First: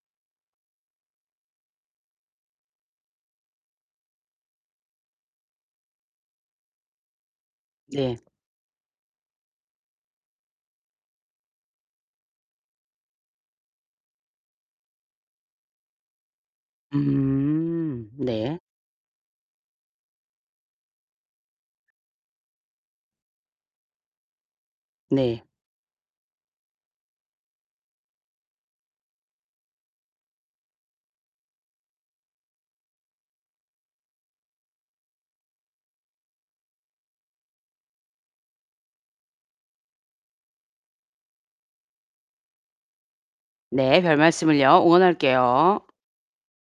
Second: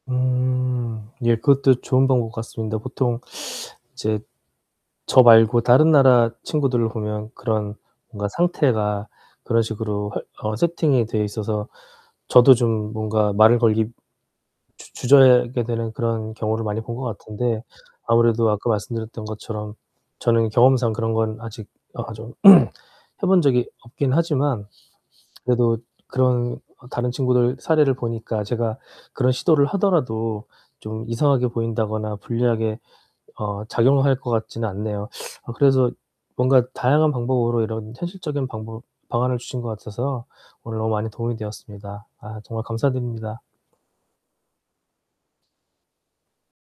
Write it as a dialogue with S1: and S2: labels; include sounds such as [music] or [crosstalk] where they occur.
S1: 음 예. 그것도 좋은 방법 같습니다. 보통 이제 저 말고 다른 나라 친구들을 보면 그런
S2: 네.
S1: 뭔가 상태가 그런 식으로 화 어 세팅이 돼 있어서 저도 좀 뭔가 말을 걸기 주 주저하게 되는 그런 경우를 많이 본 것 같은데
S2: 음
S1: 아무래도
S2: 네.
S1: 아까 말씀드렸던 것처럼 저는 경험상 그런 건 아직 아 좀 [clears throat] 해 본 적이 없긴 하지만
S2: 네.
S1: 그래도 그런 다른 친구들 사례를 보니까 제가 그런 시도를 하더라도 좀 이상하게 보인다거나 불리하게 어 작용을 할 것 같지는 않네요. 아 그래서 뭔가 다양한 방법으로 이런 현실적인 방법 방안을 주신 것 같아서요 오늘 너무 많이 도움이 되었습니다. 아 정말 감사드립니다.
S2: 네, 별말씀을요. 응원할게요.